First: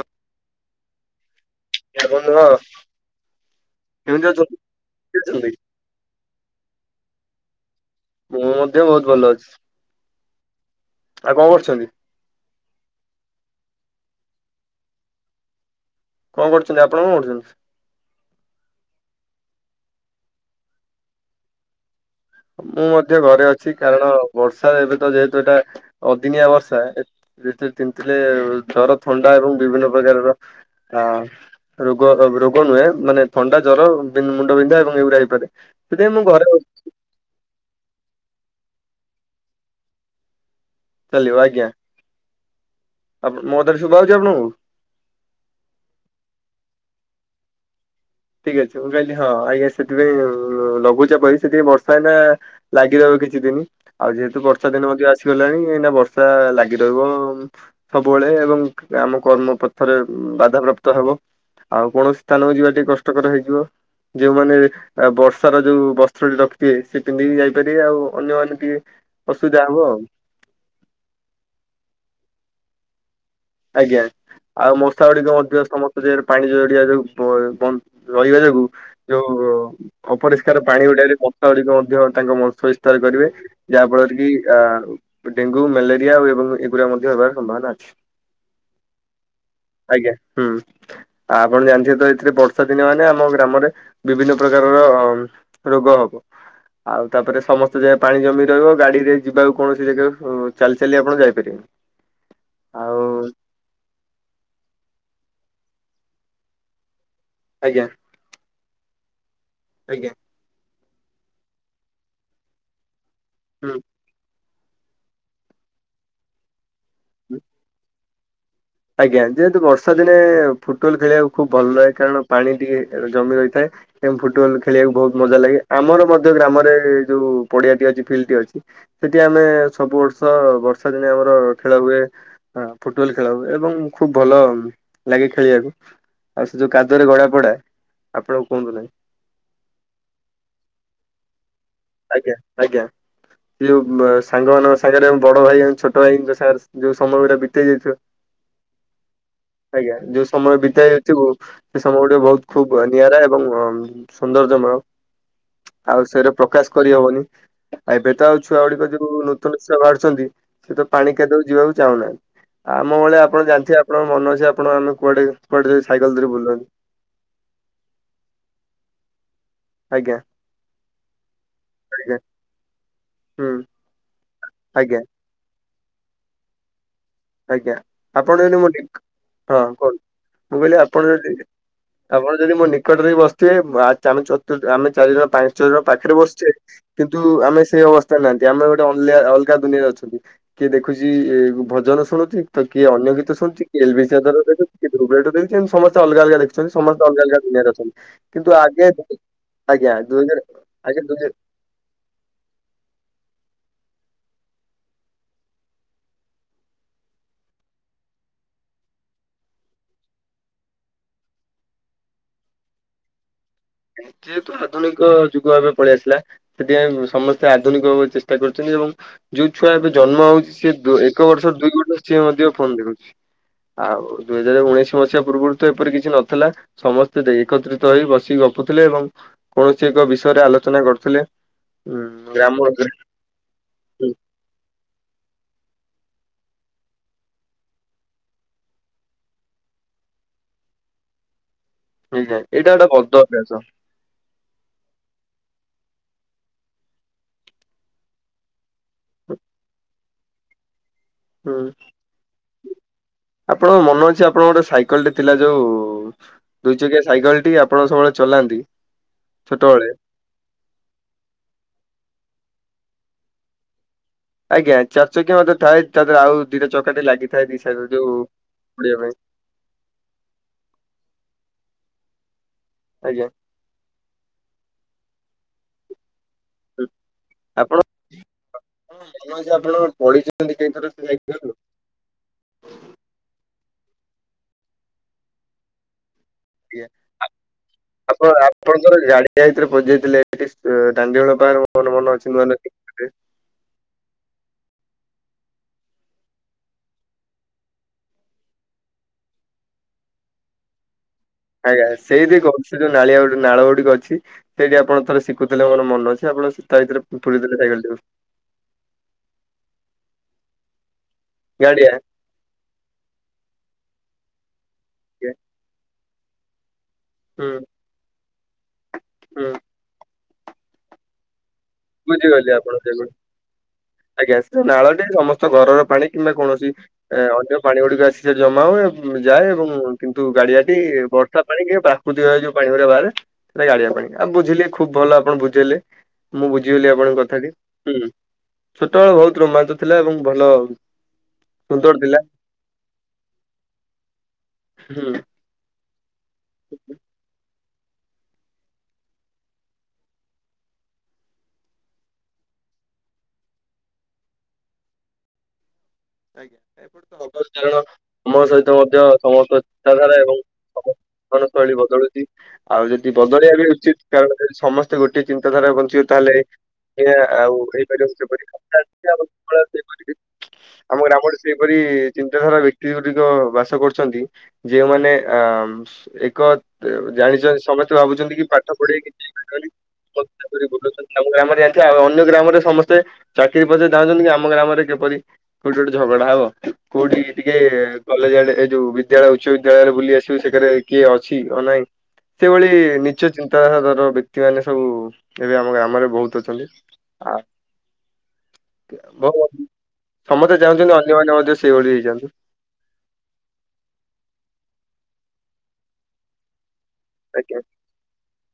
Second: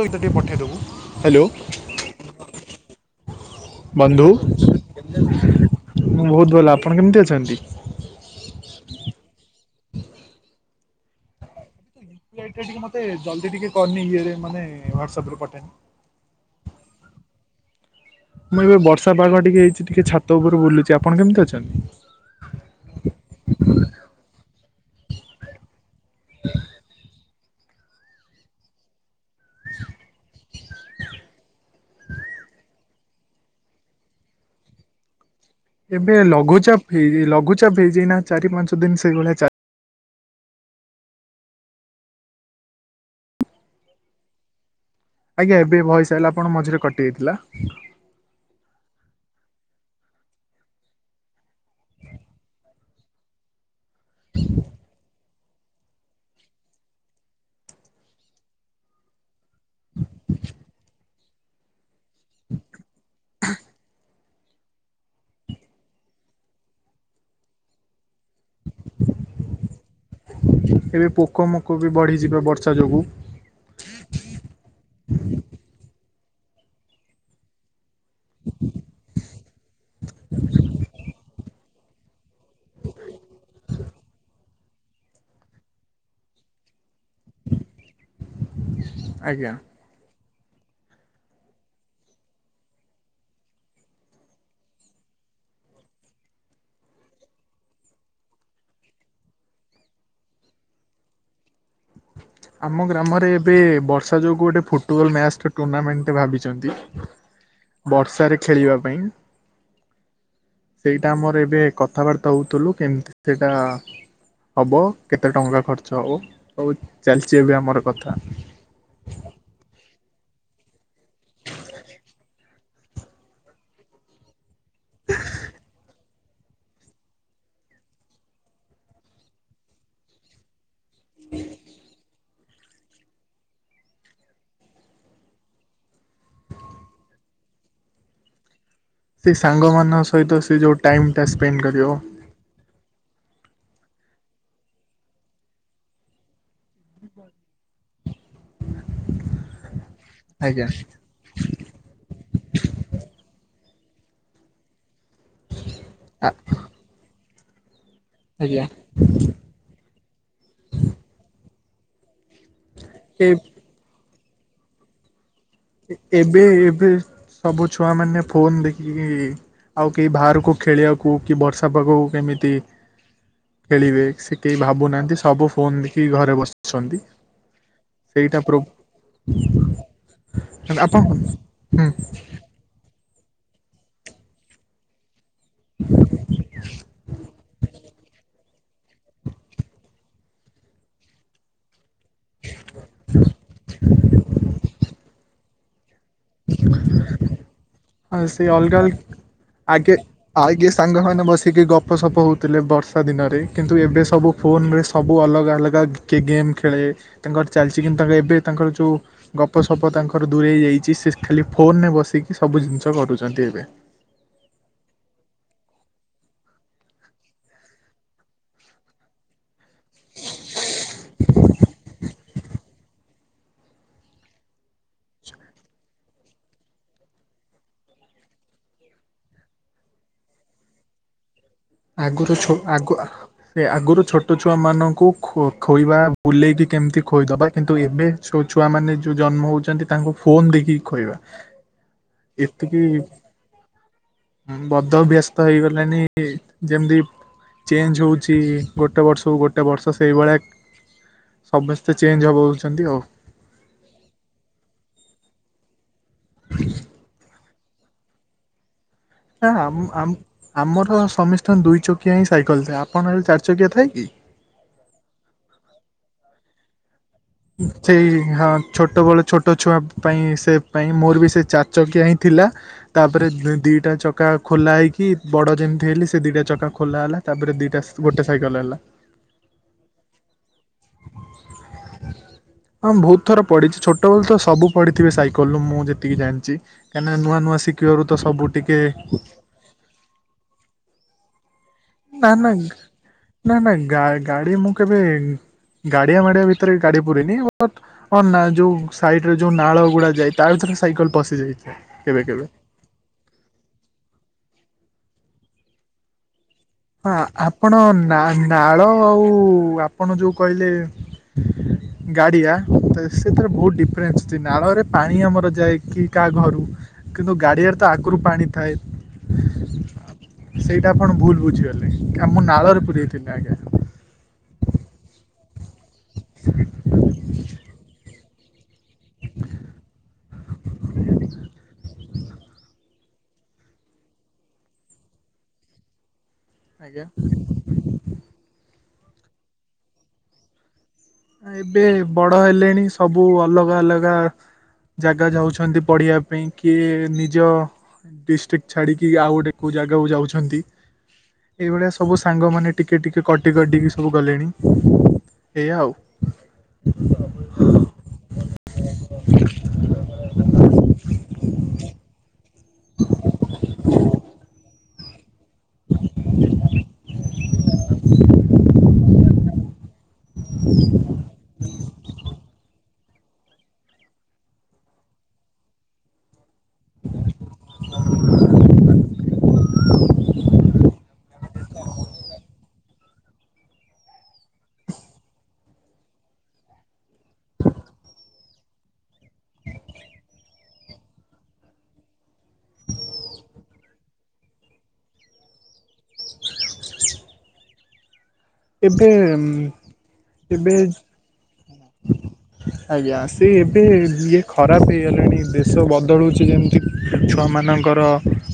ତୋ ଇଏଟା ଟିକେ ପଠେଇଦେବୁ ହାଲୋ। ବନ୍ଧୁ କେମିତି ବନ୍ଧୁ। ଅଛନ୍ତି? ମୁଁ ବୋହୁତ ଭଲ ଆପଣ କେମିତି ଅଛନ୍ତି? ମୁଁ ମଧ୍ୟ ବୋହୁତ ଭଲ ଅଛି। ଆଉ କଣ କରୁଛନ୍ତି? ଇ ଏଇଟା ଟିକେ ମତେ ଜଲ୍ଦି ଟିକେ କରିନି ଇଏରେ ମାନେ ହ୍ୱାଟସ୍ଆପରେ ପଠେଇ। କଣ କରୁଚନ୍ତି ଆପଣ କଣ କରୁଚନ୍ତି? ମୁଁ ଏବେ ବର୍ଷା ପାଗ ଟିକେ ହେଇଚି ଟିକେ ଛାତ ଉପରେ ବୁଲୁଚି ଆପଣ କେମିତି ଅଛନ୍ତି? ମୁଁ ମଧ୍ୟ ଘରେ ଅଛି କାରଣ ବର୍ଷା ଏବେ ତ ଯେହେତୁ ଏଟା ଅଦିନିଆ ବର୍ଷା ଏ [unintelligible] ତିନ୍ତିଲେ ଜର, ଥଣ୍ଡା ଏବଂ ବିଭିନ୍ନ ପ୍ରକାରର ଆ ରୋଗ ଅବ୍ ରୋଗ ନୁହେଁ ମାନେ ଥଣ୍ଡା, ଜର ଦେନ୍ ମୁଣ୍ଡ ବିନ୍ଧା ଏବଂ ଏଇଗୁଡ଼ା ହେଇପାରେ। ସେଥିପାଇଁ ଏବେ ମୁଁ ଘରେ ଲଘୁଚାପ ଫିରି ଲଘୁଚାପ ହେଇଚି ନା ଚାରି ପାଞ୍ଚ ଦିନ ସେଇଭଳିଆ ଚା ଚାଲିବ ଆଜ୍ଞା ଆପଣଙ୍କୁ ମୋ କଥା ଟି ଶୁଭାଉଚି ଆପଣଙ୍କୁ? ଆଜ୍ଞା ଏବେ ଭଏସ୍ ଆଇଲା ଆପଣ ମଝିରେ କଟି ଯାଇଥିଲା। ଠିକ୍ ଅଛି ମୁଁ କହିଲି ହଁ ଆଜ୍ଞା ସେଥିପାଇଁ ଉଁ ଲଘୁଚାପ ହେଇଚି ସେଥିପାଇଁ ବର୍ଷା ଏଇନା ଲାଗିବ ଆଉ କିଛି ଦିନ। ଆଉ ଯେହେତୁ ବର୍ଷା ଦିନ ମଧ୍ୟ ଆସିଗଲାଣି ଏଇନା ବର୍ଷା ଲାଗି ରହିବ ଉମ୍ ସବୁବେଳେ ଏବଂ ଆମ କର୍ମ ପଥରେ ଉମ୍ ବାଧା ପ୍ରାପ୍ତ ହେବ। ଆଉ କୌଣସି ସ୍ଥାନ ଯିବା ଟିକେ କଷ୍ଠକର ହେଇଯିବ। ଯୋଉମାନେ ଏବେ ଆ ବର୍ଷାର ଯୋଉ ବସ୍ତ୍ରଟି ରଖିଥିବେ ସେ ପିନ୍ଧିକି ଯାଇପାରିବେ ଆଉ ଅନ୍ୟମାନେ ଟିକେ ଅସୁବିଧା ହବ ଆଉ। ଏବେ ପୋକ ମୋକ ବି ବଢି଼ଯିବେ ବର୍ଷା ଯୋଗୁ। ଆଜ୍ଞା ଆଉ ମଶା ଗୁଡ଼ିକ ମଧ୍ୟ ସମସ୍ତ ଦେହରୁ ପାଣି ଜଡ଼ିଆ ରୁ ପ ଏ ପନ୍ ରହିବା ଯୋଗୁ ଯୋଉ ଅପରିଷ୍କାର ପାଣି ଗୁଡ଼ାରେ ପ- [unintelligible] ଳିକ ମଧ୍ୟ ତାଙ୍କ ବଂଶ ବିସ୍ତାର କରିବେ ଯାହା ଫଳରେ କି ଆ ଡେଙ୍ଗୁ, ମ୍ୟାଲେରିଆ ଆଉ ଏବଂ ଏଗୁଡ଼ା ମଧ୍ୟ ହେବାର ସମ୍ଭାବନା ଅଛି। ଆଜ୍ଞା। ଆଜ୍ଞା। ହୁଁ। ଆ ଆପଣ ଜାଣିଥିବେ ତ ଏଥିରେ ବର୍ଷାଦିନ ମାନେ ଆମ ଗ୍ରାମରେ ବିଭିନ୍ନ ପ୍ରକାରର ଅଁମ୍ ରୋଗ ହବ। ଆଉ ତାପରେ ସମସ୍ତେ ଜା ପାଣି ଜମି ରହିବ ଗାଡିରେ ଯିବାକୁ କୌଣସି ଜାଗାକୁ ଉ ଚାଲି ଚାଲି ଆପଣ ଯାଇପାରିବେନି। ଆମ ଆଉ ଗ୍ରାମରେ ଏବେ ବର୍ଷା ଯୋଗୁ ଗୋଟେ ଫୁଟବଲ୍ ମ୍ୟାଚ ଟୁର୍ଣ୍ଣାମେଣ୍ଟ ଭାବିଚନ୍ତି। ଆଜ୍ଞା। ବର୍ଷାରେ ଖେଳିବା ପାଇଁ। ଆଜ୍ଞା। ସେଇଟା ଆମର ଏବେ କଥାବାର୍ତ୍ତା ହଉଥିଲୁ କେମିତି ସେଇଟା। ହୁଁ। ହବ କେତେ ଟଙ୍କା ଖର୍ଚ୍ଚ ହବ ସବୁ ଚାଲିଚି ଏବେ ଆମର କଥା। ଆଜ୍ଞା ଯେହେତୁ ବର୍ଷା ଦିନେ ଫୁଟବଲ୍ ଖେଳିବାକୁ ଖୁବ୍ ଭଲ ଲାଗେ କାରଣ ପାଣି। ଟିକେ ଅ ଜମି ରହିଥାଏ ତେଣୁ ଫୁଟବଲ୍ ଖେଳିବାକୁ ବହୁତ ମଜା ଲାଗେ ଆମର ମ ଯୋଉ ଗ୍ରାମରେ ଯୋଉ ପଡିଆଟି ଅଛି ଫିଲ୍ଡ ଟି ଅଛି। ସେଠି ଆମେ ସବୁ ବର୍ଷ ବର୍ଷା ଦିନେ ଆମର ଖେଳ ହୁଏ ଅ ଫୁଟବଲ ଖେଳ ହୁ ଏବଂ ଖୁବ ଭଲ ଲାଗେ ଖେଳିବାକୁ। ଆଉ ସେ ଯୋଉ କାଦୁଅରେ ଗଡା ପଡା ଆପଣ ଆଉ କୁହନ୍ତୁ ନାହିଁ। ସେଇ ସାଙ୍ଗମାନଙ୍କ ସହିତ ସେ ଯଉ ଟାଇମଟା ସ୍ପେଣ୍ଡ କରିବ। ଆଜ୍ଞା ଆଜ୍ଞା ଯୋଉ ବ ସାଙ୍ଗମାନଙ୍କ ସାଙ୍ଗରେ ବଡ ଭାଇ ଆଉ ଛୋଟ ଭାଇଙ୍କ ସା ଯୋଉ ସମୟଟା ବିତାଇ ଦେଇଥିବା ଆଜ୍ଞା ଯୋଉ ସମୟ ଆଜ୍ଞା। ବିତାଇ ସେକୁ ସେ ସମୟ ଗୁଡିକ ବହୁତ ଖୁବ ନିଆରା ଏବଂ ଅ ମ ସୌନ୍ଦର୍ଯ୍ୟମୟ। ଆଉ ଆ ସେରେ ପ୍ରକାଶ କରିହବନି ଆ ଏବେ ତ ଆଉ ଛୁଆ ଆଜ୍ଞା ଗୁଡିକ ଯୋଉ ନୁ ନୂତନ ଛୁଆ ବାହାରୁଛନ୍ତି ସେ ତ ପାଣି କାଦୁଅକୁ ଯିବାକୁ ଚାହୁଁନାହାନ୍ତି ଆମ ଭଳିଆ ଏ ଆପଣ ଜାଣିଥିବେ ଆ ଆପଣଙ୍କ ମନ ଅଛି ଆପଣ ଆମେ କୁଆଡେ। କୁଆଡେ ଯାଇ ସାଇକେଲ ଧରି ଏ-ଏବେ ବୁଲନ୍ତି। ଏବେ ସବୁ ଛୁଆମାନେ ଫୋନ ଦେଖିକି ଆଉ କେହି ଆଜ୍ଞା ବାହାରକୁ। ଖେଳିବାକୁ କି ବର୍ଷା ପାଗକୁ ଆଜ୍ଞା କେମିତି। ହୁଁ ଖେଳିବେ ସେ କେହି ଆଜ୍ଞା ଭାବୁନାହାନ୍ତି ସବୁ ଫୋନ ଦେଖିକି ଘରେ ବସିଛନ୍ତି। ଆଜ୍ଞା ଆପଣ ସେଇଟା ଯଦି ପ୍ରୋ ମୁଁ [unintelligible] ହଁ କୁହନ୍ତୁ ମୁଁ କହିଲି ଆପଣ ଯଦି ଆପଣ। ଯଦି ମୋ ନିକଟରେ ବି ବସିଥିବେ ବା ଆମେ ଚତୁ ଆମେ ଚାରି ଜଣ। ପାଞ୍ଚ, ଛଅ ଜଣ ପାଖରେ ବସିଛେ କିନ୍ତୁ ଆମେ ସେ ଅବସ୍ଥାରେ ନା ତ୍ୟା ଆମେ ଗୋଟେ ଅଲ୍ୟା ଅଲଗା ଦୁନିଆରେ ଅଛନ୍ତି କିଏ ଦେଖୁଛି ଇ ଭଜନ ଶୁଣୁଚି ତ କିଏ ଅନ୍ୟ ଗୀତ ଶୁଣୁଛି କିଏ ଏଲ ବି [unintelligible] ଦେଖୁଛି କିଏ ଦ୍ରୁଭ ରାଇଡର ଦେ ସେ ମ ସମସ୍ତେ ଅଲଗା ଅଲଗା ଦେଖୁଛନ୍ତି ସମସ୍ତେ ଅଲଗା ଅଲଗା ଦୁନିଆରେ ଅଛନ୍ତି ଆଉ ସେ କିନ୍ତୁ ଅଲଗା ଆଗେ ଅଲଗା ଆଜ୍ଞା ଆଗେ ଦୁଇ ହଜାର ଆଗେ ଆଜ୍ଞା ଦୁଇ ସାଙ୍ଗମାନେ ହଜାର ବସିକି ଗପ। ଗପ ସପ ହଉଥିଲେ ବର୍ଷା ଦିନରେ କିନ୍ତୁ ଏବେ ସବୁ ଫୋନରେ ସବୁ ଅଲଗା ଅଲଗା କିଏ ଗେମ୍ ଖେଳେ। ତାଙ୍କର ଚାଲିଛି କିନ୍ତୁ ତାଙ୍କ ଏବେ ତାଙ୍କର ଯୋଉ ଗପ ସପ ତାଙ୍କର ଦୂରେଇ ଯାଇଛି ସେ ଖାଲି ଫୋନ ରେ ବସିକି ସବୁ ଜିନିଷ କଟୁଛନ୍ତି ଏବେ। ଯେହେତୁ ଆଧୁନିକ ଯୁଗ ଏବେ ପଳେଇଆସିଲା। ସେଥିପାଇଁ ଉଁ ସମସ୍ତେ ଆଧୁନିକ ହବାକୁ ଚେଷ୍ଟା କରୁଛନ୍ତି ଏବଂ। ଯୋଉ ଛୁଆ ଏବେ ଜନ୍ମ ହଉଛି ସିଏ ଦୁ ଏକ ବର୍ଷ ଦୁଇ ବର୍ଷ ସିଏ ମଧ୍ୟ ଫୋନ ଦେଖୁଛି। ଆଉ ଦୁଇ ହଜାର ଉଣେଇଶି ମସିହା ପୂର୍ବରୁ ତ ଏପରି କିଛି ନଥିଲା। ସମସ୍ତେ ଦେ ଏକତ୍ରିତ ହେଇ ବସିକି ଗ ପୁଥିଲେ ଏବଂ କୌଣସି ଏକ ବିଷୟରେ ଆଲୋଚନା କରୁଥିଲେ। ହୁଁ ଆଗରୁ ଗ୍ରାମ ଛୋ ଆଜ୍ଞା ଆଗୁଆ। ସେ ଆଗରୁ ଛୋଟ ଛୁଆମାନଙ୍କୁ ଖୋ-ଖୋଇବା ବୁଲେଇକି କେମିତି ଖୋଇଦବା କିନ୍ତୁ ଏବେ। ସବୁ ଛୁଆମାନେ ଯୋଉ ଜନ୍ମ ହଉଛନ୍ତି ତାଙ୍କୁ ଫୋନ ଦେଇକି ଖୋଏବା। ଏଇଟା ଏତିକି ଉଁ ଗୋଟେ ବଦ ଅଭ୍ୟାସ। ବଦ ବ୍ୟସ୍ତ ହେଇଗଲାଣିି। ଯେମିତି ଚେଞ୍ଜ ହଉଛି ଗୋଟେ ବର୍ଷକୁ ଗୋଟେ ବର୍ଷ ସେଇଭଳିଆ। ହୁଁ ସମସ୍ତେ ଚେଞ୍ଜ ହବ ହଉଛନ୍ତି ଆଉ। ଆପଣଙ୍କ ମନ ଅଛି ଆପଣଙ୍କ ଗୋଟେ ସାଇକେଲ ଟେ ଥିଲା ଯୋଉ ଦୁଇ ଚକିଆ ସାଇକେଲ ଟି ଆ ଆପଣ ସବୁବେଳେ ଚଲାନ୍ତି। ନା ଛୋଟବେଳେ। ଦୁଇ ଚକିଆ ହିଁ ସାଇକଲ୍ ଥାଏ, ଆପଣ ଚାର୍ ଚକିଆ ଥାଏ କି? [inaudible] ଯୋଉ ହଁ, ପଡିବା ଛୋଟ ପାଇଁ ବଳେ ଛୋଟ ଛୁଆ ପାଇଁ ସେପ୍ ପାଇଁ, ମୋର ବି ସେ ଚାରି ଚକିଆ ହିଁ ଥିଲା। ଆଜ୍ଞା ତା'ପରେ ଦିଇଟା ଚ ଚକା ଖୋଲା ହେଇକି, ବଡ଼ ଯେମ୍ତି ହେଲି ସେ ଦିଟା ଚକା ଖୋଲା ହେଲା, ତା'ପରେ ଆପଣ ଦିଟା ଗୋଟେ ସାଇକଲ୍ ହେଲା। [inaudible] ହଁ! ବହୁତ୍ ଥର ପଡ଼ିଚି, ଛୋଟ--ଳେ ତ ସବୁ ପଡ଼ିଥିବେ ସାଇକଲ୍ ରୁ ମୁଁ ଯେତିକି ଜାଣ୍ଚି। କା--ନା ନୂଆ ନୂଆ ଶି--ବାରୁ ତ ଆପଣ ସବୁ ଟିକେ ଆପଣଙ୍କର [inaudible] ଅଛି ନୂଆ ନୂଆ ଶିଖୁଥିଲେ। ନାନା ଗାଡ଼ି ମୁଁ କେବେ ଗାଡ଼ିଆ ମାଡ଼ିଆ ଭିତରେ ଗାଡ଼ି ପୁୁରେଇନି। ନା ଯଉ ସାଇଟ୍ ରେ ଯଉ ନାଳ ଗୁ ଯାଏ, ତା ଭିତରେ ସାଇକଲ୍ ପଶିଯା [inaudible] ସେ ଯଉ ନାଳିଆ ନାଳ ଗୁଡ଼ିକ ଅଛି, ସେଇଠି ଆପଣ ଥରେ ଶିକୁଥିଲେ ମୋର ମନେ ଅଛି। ଆପଣ ତା ଭିତରେ ହଁ! ପୁରେଇଦେଲେ ଆପଣ ସାଇକେଲଟିକୁ। ନାଳ, ଆଉ ଆପଣ ଯଉ କ--ଲେ [inaudible] ଗାଡ଼ିଆ ସେଥିରେ ବହୁତ୍ ଡିଫ୍ରେ ନାଳରେ ପାଣି ଆଜ୍ଞା ଆମର ଯାଏ କାହା ଘରୁ? କିନ୍ତୁ ହୁଁ ଗାଡ଼ିଆରେ ତ ଆଗୁରୁ ପାଣି ଥାଏ, ହୁଁ ସେଇଟା ଆପଣ ଭୁଲ୍ ବୁଝିିବା। [inaudible] ଆଜ୍ଞା, ନାଳଟି ସମ----ଘରର ପାଣି, କିମ୍ବା କୌଣସି ଅନ୍ୟ ପାଣି ଗୁଡ଼ିକ ଆସି [inaudible] ଏବଂ କିନ୍ତୁ ଗାଡ଼ିଆଟି ବର୍ଷା ପାଣି ପ୍ରାକୃତିକ ଯଉ ପାଣି ବୁଝିଲି, ଖୁବ୍ ଭଲ ଆପଣ ବୁଝେ--ଲେ। ଆଜ୍ଞା [inaudible] ଏବେ ସୁନ୍ଦର ଥିଲା ବଡ଼ ହେଲେଣି, ସବୁ ଅଲଗା ଅଲଗା ହୁଁ। ଜାଗା ଯାଉଛନ୍ତି। ପଢ଼ି କିଏ ନିଜ ଡିଷ୍ଟ୍ରିକ୍ ଛାଡ଼ିକି, ଆଉ ଗୋଟେ କଉ ଜାଗାକୁ ଯାଉଛନ୍ତି। ଏଇ ଭଳିଆ ସବୁ ସାଙ୍ଗ ମାନେ ଟିକେ ଟିକେ କଟି କଟିକି ସବୁ ଗଲେଣି ଏୟା ଆଉ। [inaudible] [inaudible] ଆଉ ଯଦି ବଦଳିବା ବି ଉଚିତ୍‌, କାରଣ ସମ [inaudible] [inaudible] ଆମ ଗ୍ରାମ ସେପରି ଚିନ୍ତାଧାରା ବ୍ୟକ୍ତି ଗୁ----ବାସ କରୁଛନ୍ତି। [inaudible] [inaudible] [inaudible] ଚାକିରି ଧାଉଁ ନ୍ତି, ଆମ ଗ୍ରାମରେ କଉଠି ଗୋଟେ ଝଗଡା ହବ, କଉଠି ଟିକେ କଲେଜ୍‌ ଆଡ଼େ ଏ ଯଉ ବିଦ୍ୟାଳୟ ଉଚ୍ଚ ବିଦ୍ୟାଳୟ ବୁଲି ଆସି। ସେ [inaudible] ସେ--ଭଳି ନିଚ ଚିନ୍ତାଧାର ବ୍ୟକ୍ତି ମାନେ ସବୁ, ଏବେ ଆମ ଗ୍ରାମରେ ବହୁତ୍ ଅଛନ୍ତି। ହଁ ଏବେ ସମ ଚାହୁଁଚନ୍ତି, ଅନ୍ୟମାନେ ମଧ୍ୟ ସେଇଭଳି ହେଇଯାନ୍ତୁ। [inaudible] ଛୁଆ ମାନଙ୍କର ଆଜ୍ଞା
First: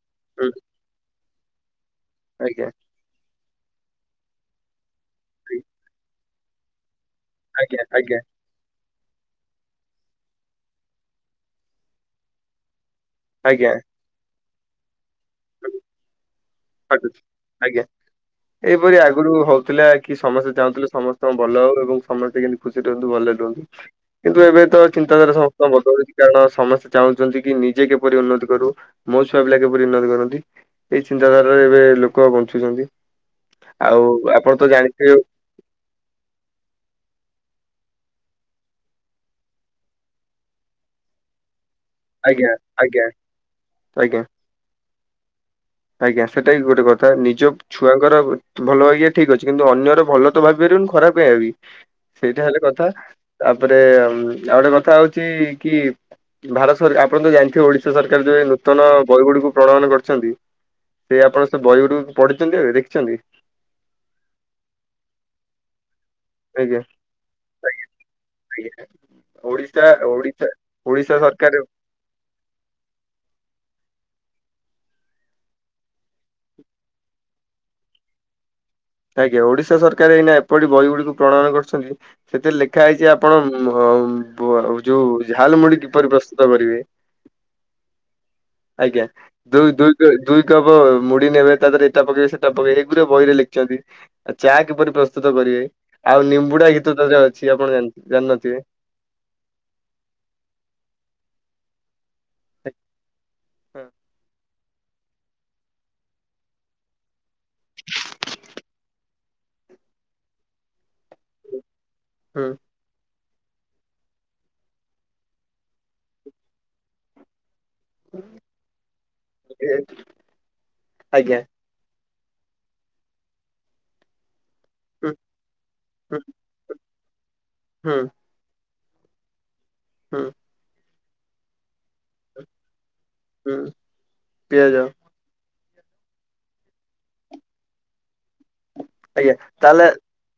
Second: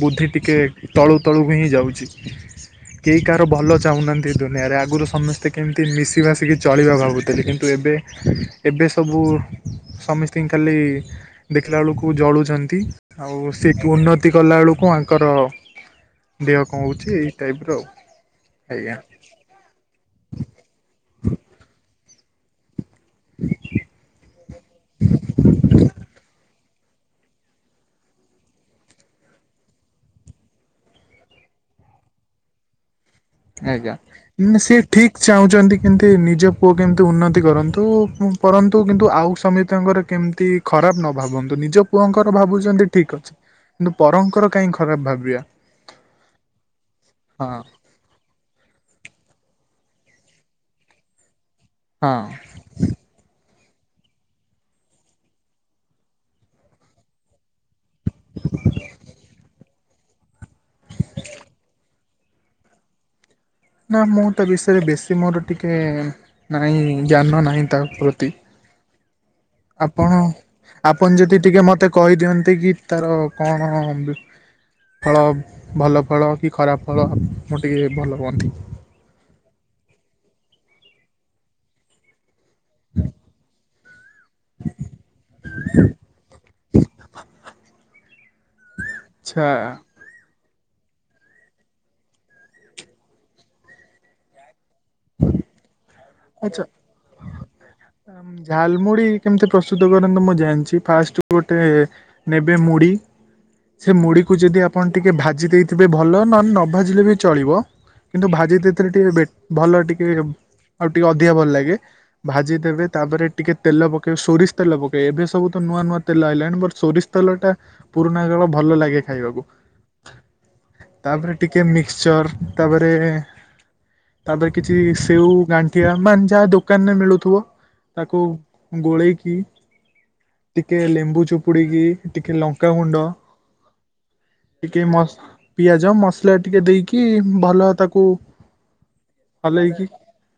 ବୁଦ୍ଧି ହୁଁ। ଟିକେ ତଳ--ତଳକୁ ହିଁ ଯାଉଚି। ଆଜ୍ଞା। କେହି କାହାର ଭଲ ଚାହୁଁ ନାହାନ୍ତି ଦୁନିଆରେ, ଆଗୁରୁ ସମସ୍ତେ କେମ୍ତି ମିଶି----ଚଳିବା ଭାବୁ କିନ୍ତୁ ଆଜ୍ଞା ଏବେ ଆଜ୍ଞା ଏବେ ସବୁ ସମ ଖାଲି, ଦେଖିଲା ଳକୁ ଜଳୁଚନ୍ତି। ଆଉ ସେ ଆଜ୍ଞା ଉନ୍ନତି କଲା ଳକୁ ଦେହ କଣ ହେଉଛି ଖଟୁଛି ଏଇ ଟାଇପ୍ର ଆଜ୍ଞା। ଆଉ ଏହିପରି ଆଜ୍ଞା ଆଗରୁ ହଉଥିଲା କି ସମସ୍ତେ ଚାହୁଁଥିଲେ ସମସ୍ତଙ୍କ ଭଲ ହଉ ଏବଂ ସମସ୍ତେ କେ ଖୁସି ରୁହନ୍ତୁ ଭଲ ରୁହନ୍ତୁ କିନ୍ତୁ ଏବେ ତ ଚିନ୍ତାଧାରା ସମସ୍ତଙ୍କ ଭଲଡୁଛି କାରଣ ସମସ୍ତେ ଚାହୁଁଛନ୍ତି କି ନିଜେ କିପରି ଉନ୍ନତି କରୁ ମୋ ୁଆାମୀା କିପରି ଉନ୍ନତି କରନ୍ତି ଏଇ ଗାରରେ ଏବେ ଲୋକ ବଞ୍ଚୁଛନ୍ତି ଆଜ୍ଞା ଆଉ ଆପଣ ତ ସେ ଜାଣିଥିବେ ଠିକ୍ ଚାହୁଁଛନ୍ତି। ଏମିତି ନିଜ ପୁଅକୁ କେମିତି ଉନ୍ନତି କରନ୍ତୁ ପରନ୍ତୁ କିନ୍ତୁ ଆଉ ସମୀସ୍ତଙ୍କର କେମିତି? ଖରାପ ନ ଭାବନ୍ତୁ ନିଜ ପୁଅଙ୍କର ଆଜ୍ଞା ଭାବୁଛନ୍ତି ଆଜ୍ଞା ଠିକ୍ ଅଛି କିନ୍ତୁ ଆଜ୍ଞା। ପରଙ୍କର କାଇହିଁ ଖରାପ ଭାବିବା। ଆଜ୍ଞା ସେଟା ଗୋଟେ କଥା ହଁ ନିଜ ଛୁ ଛୁଆଙ୍କର ଭଲ ଭାହିବା ଠିକ୍ ଅଛି କିନ୍ତୁ ଅନ୍ୟର ଭଲ ତ ଭାବି ପାରିବନି ଖରାପ ଭାବିବି ହଁ। ସେଇଟା ହେଲେ କଥା ତାପରେ ଆଉ ଉଁ ଗୋଟେ କଥା ହଉଚ କି? ଭାରତ ସରକା ଆପଣ ତ ଜାଣିଥିବେ ଓଡିଶା ସରକାର ଯୋଉ ନୂତନ ବହିଗୁଡି଼କୁ ପ୍ରଣୟନ କରିଛନ୍ତି। ସେ ଆପଣ ସେ ବୟଉଡରୁ ପଢିଛନ୍ତି ଆଉ ଦେଖିଛନ୍ତି। ନା ମୁଁ ତା ବିଷୟରେ ବେଶୀ ମୋର ଟିକେ ଆଜ୍ଞା। ନାହିଁ ଜ୍ଞାନ ନାହିଁ ତା ପ୍ରତି ଆଜ୍ଞା ଓଡିଶା ଆପଣ ଓଡିଶା ଓଡିଶା ଆପଣ ଯଦି ସରକାର ଟିକେ ମତେ କହିଦିଅନ୍ତି କି ତାର କଣ ଫଳ ଭଲ ଫଳ କି ଖରାପ ଫଳ ମୁ ଟିକଏ ଭଲ ହୁଅନ୍ତି। ଆଜ୍ଞା ଓଡିଶା ସରକାର ଏଇନା ଏପରି ବହି ଗୁଡିକୁ ପ୍ରଣୟନ କରୁଛନ୍ତି ସେଥିରେ ଲେଖା ହେଇଛି ଆପଣ ଅ ଯୋଉ ଝାଲ୍ ମୁଢି କିପରି ପ୍ରସ୍ତୁତ କରିବେ? ଆଜ୍ଞା ଆଚ୍ଛା ଦୁଇ ଦୁଇ ଦୁଇ କପ୍ ମୁଢୀ ନେବେ ତାଦେହରେ ଏଟା ପକେଇବେ ସେଟା ପକେଇବେ ଏଗୁରା ବହିରେ ଲେଖିଛନ୍ତି। ଚା କିପରି ପ୍ରସ୍ତୁତ କରିବେ ଆଉ ଆଚ୍ଛା ନିମ୍ବୁଡା ଗୀତ ତ ଅଛି ଆପଣ ଜାଣି-ଜାଣିନଥିବେ। ଝାଲମୁଢ଼ି କେମିତି ପ୍ରସ୍ତୁତ କରନ୍ତୁ ମୁଁ ଜାଣିଛି ଫାଷ୍ଟ୍ ଗୋଟେ ନେବେ ମୁଢ଼ି ହଁ, ସେ ମୁଢ଼ିକୁ ଯଦି ଆପ ଆପଣ ଟିକିଏ ଭାଜି ଦେଇଥିବେ ଭଲ ନହେଲେ ନ ଭାଜିଲେ ବି ଚଳିବ। କିନ୍ତୁ ଭାଜି ଦେଇଥିଥିଲେ ଟିକେ ବିଟ୍ ଭଲ ଟିକେ ଆଉ ଟିକେ ଅଧିକା ଭଲ ଲାଗେ ହୁଁ ଭାଜିଦେବେ ତାପରେ ଟିକେ ତେଲ ପକେଇବେ ସୋରିଷ୍ ତେଲ ପକେଇବେ ଏବେ ସବୁ ତ ନୂଆ ନୂଆ ତେଲ ଆଇଲାଣି ବଟ୍ ସୋରିଷ୍ ତେଲ ଟା ପୁରୁଣା ଜଳ ଭଲ ଲାଗେ ଖାଇବାକୁ ଏ- ତାପରେ ଆଜ୍ଞା ଟିକେ ମିକ୍ସଚର ତାପରେ ତାପରେ କିଛି ହୁଁ ସେଉ ଗାଣ୍ଠିଆ ମାନ ହୁଁ ବା ଯା ତା ଦୋକାନ ରେ ମିଳୁଥିବ ହୁଁ ତାକୁ ଗୋଳେଇକି ହୁଁ ଟିକେ ଲେମ୍ବୁ ଚିପୁଡି଼କି ଟିକେ ଲଙ୍କାଗୁଣ୍ଡ ହୁଁ ପିଆଜ ଟିକେ ମସ୍ ପିଆଜ ମସଲା ଟିକେ ଦେଇକି ଭଲ ତାକୁ ଆଜ୍ଞା ହଲେଇକି ତାହେଲେ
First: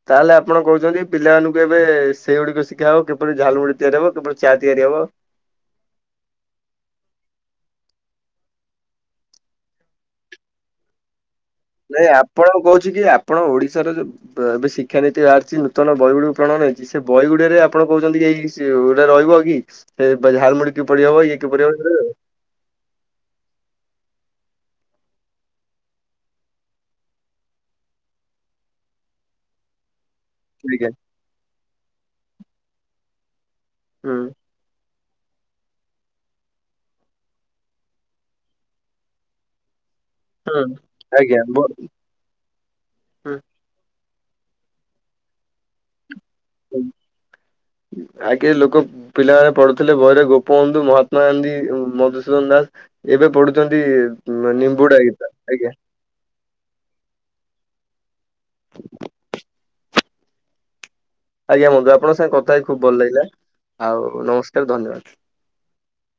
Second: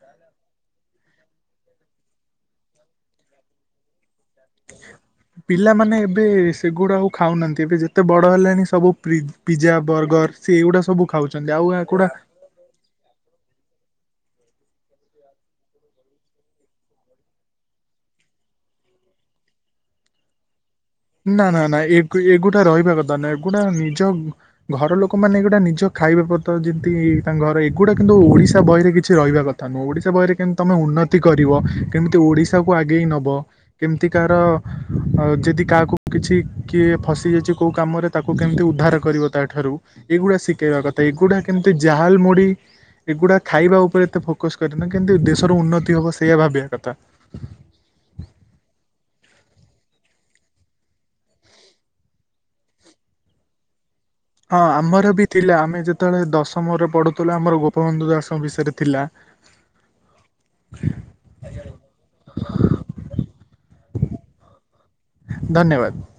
ତାହେଲେ ଆପଣ କହୁଛନ୍ତି ପିଲାମାନଙ୍କୁ ଏବେ ସେଇଗୁଡି଼କ ଶିଖା ହବ କିପରି ଝାଲ୍ ମୁୁଢି ତିଆରି ହେବ କିପରି ଚା ତିଆରି ହେବ। ପିଲାମାନେ ଏବେ ସେଗୁଡା ଆଉ ଖାଉନାହାନ୍ତି ଏବେ ଯେତେ ବଡ ହେଲାଣି ସବୁ ପ୍ରୀ ପିଜା ବର୍ଗର୍ ସେ ଏଇଗୁଡ଼ା ସବୁ ଖାଉଛନ୍ତି ଆଉ ନାଇଁ ଏହାଗୁଡା଼ ଆପଣ କହୁଛି କି ଆପଣ ଓଡିଶାର ଯୋଉ ଏବେ ଶିକ୍ଷାନୀତି ବାହାରିଛି ନୂତନ ବହି ଗୁଡି଼କୁ ପ୍ରଣୟନ ହେଇଛି ସେ ବହିଗୁଡିରେ ଆପଣ କହୁଛନ୍ତି କି ଏଇ ଗୋଟା ରହିବ କି ସେ ବା ଝାଲ୍ ମୁଢି। ନା ନା ନା ଏଗୁ ଏଗୁଡା ରହିବା କଥା ନା ଏଗୁଡା ନିଜ ଘର ଲୋକମାନେ ଏଗୁଡା ନିଜ ଖାଇବା ପତ୍ର ଯେତିକି ତାଙ୍କ ଘର ଏଗୁଡା କିନ୍ତୁ ଓଡିଶା ବହିରେ କିଛି ରହିବା କଥା ଥା ନୁହଁ ଓଡ଼ିଶା ବହିରେ କେମିତି ତମେ ଆଜ୍ଞା ଉନ୍ନତି କରିବ କେମିତି ଓଡ଼ିଶାକୁ ଆଗେଇ ନେବ କେମିତି ହୁଁ କାହାର ଆଉ ଯଦି କାହା କି କିଛି ଫସିଯାଇଛି କେଉଁ କାମରେ ତାକୁ କେମିତି ଉଦ୍ଧାର କରିବ ତାଠାରୁ ଏଗୁଡ଼ା ହୁଁ ଶିଖେଇବା କଥା ଏଗୁଡା ଆଜ୍ଞା ବ କେମତି ଜା ଝାଲ୍ ମୁଢ଼ୀ ହୁଁ। ଏଗୁଡ଼ା ଖାଇବା ଉପରେ ଏତେ ଫୋକସ୍ କରେନା କିନ୍ତୁ ଦେଶର ଉନ୍ନତି ହେବ ସେଇଆ ଭାବିବା ହୁଁ କଥା। ଆଗେ ଲୋକ ପିଲାମାନେ ପଢୁଥିଲେ ବହିରେ ଗୋପବନ୍ଧୁ ମହାତ୍ମା ଗାନ୍ଧୀ ମଧୁସୂଦନ ଦାସ ଏବେ ପଢୁଛନ୍ତି ନିମ୍ବୁଡା ଗୀତ ଆଜ୍ଞା। ସେତେବେଳେ ଦଶମରେ ପଢୁଥିଲେ ଆମର ଗୋପବନ୍ଧୁ ଦାସ ଙ୍କ ବିଷୟରେ ଥିଲା। ଆଜ୍ଞା ବନ୍ଧୁ ଆପଣଙ୍କ ସାଙ୍ଗେ କଥା ହେଇ ଖୁବ ଭଲ ଲାଗିଲା ଆଉ ନମସ୍କାର ଧନ୍ୟବାଦ। ଧନ୍ୟବାଦ।